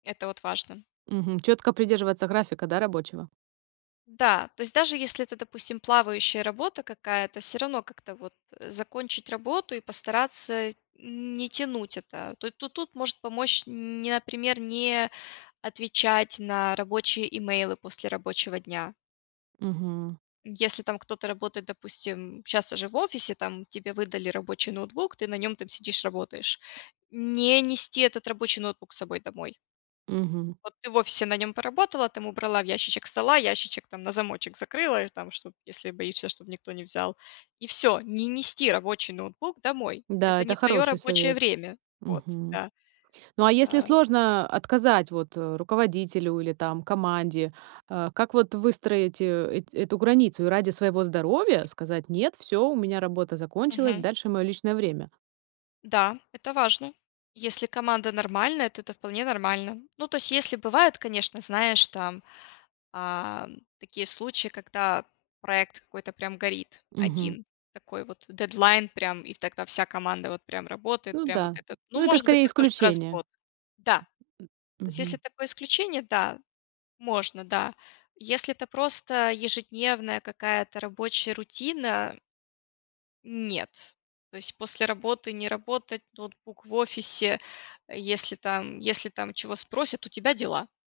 Это вот важно. Мгм, четко придерживаться графика, да, рабочего? Да, то есть даже если это, допустим, плавающая работа какая-то, всё равно как-то вот закончить работу и постараться не тянуть это, то то тут может помочь, не, например, не отвечать на рабочие имейлы после рабочего дня. Мгм. Если там кто-то работает, допустим, щас уже в офисе там, тебе выдали рабочий ноутбук, ты на нем там сидишь, работаешь- не нести этот рабочий ноутбук с собой домой. Мгм. Вот ты в офисе на нем поработала, там убрала в ящичек стола, ящичек там на замочек закрыла, и там что, если боишься, чтобы никто не взял. И всё, не нести рабочий ноутбук домой. Да, Это это не твоё хороший рабочее совет, время. Вот, мгм. да, Ну, а если а. сложно отказать, вот, руководителю или, там, команде, а как, вот, выстроить, а эт эту границу и ради своего здоровья? Сказать: "Нет, всё, у меня работа закончилась, Мгм. дальше моё личное время". Да, это важно. Если команда нормальная, то это вполне нормально. Ну, то есть если бывает, конечно, знаешь, там, а, такие случаи, когда проект какой-то прям горит Мгм. один, такой вот дедлайн прям, и тогда вся команда вот прям работает, Ну прям вот да. этот, Ну, ну, это может быть скорее такое раз в исключение. год, да. М То есть если мгм. такое исключение, да, можно, да, если это просто ежедневная какая-то рабочая рутина нет, то есть после работы не работать, ноутбук в офисе, если там если там чего спросят у тебя дела.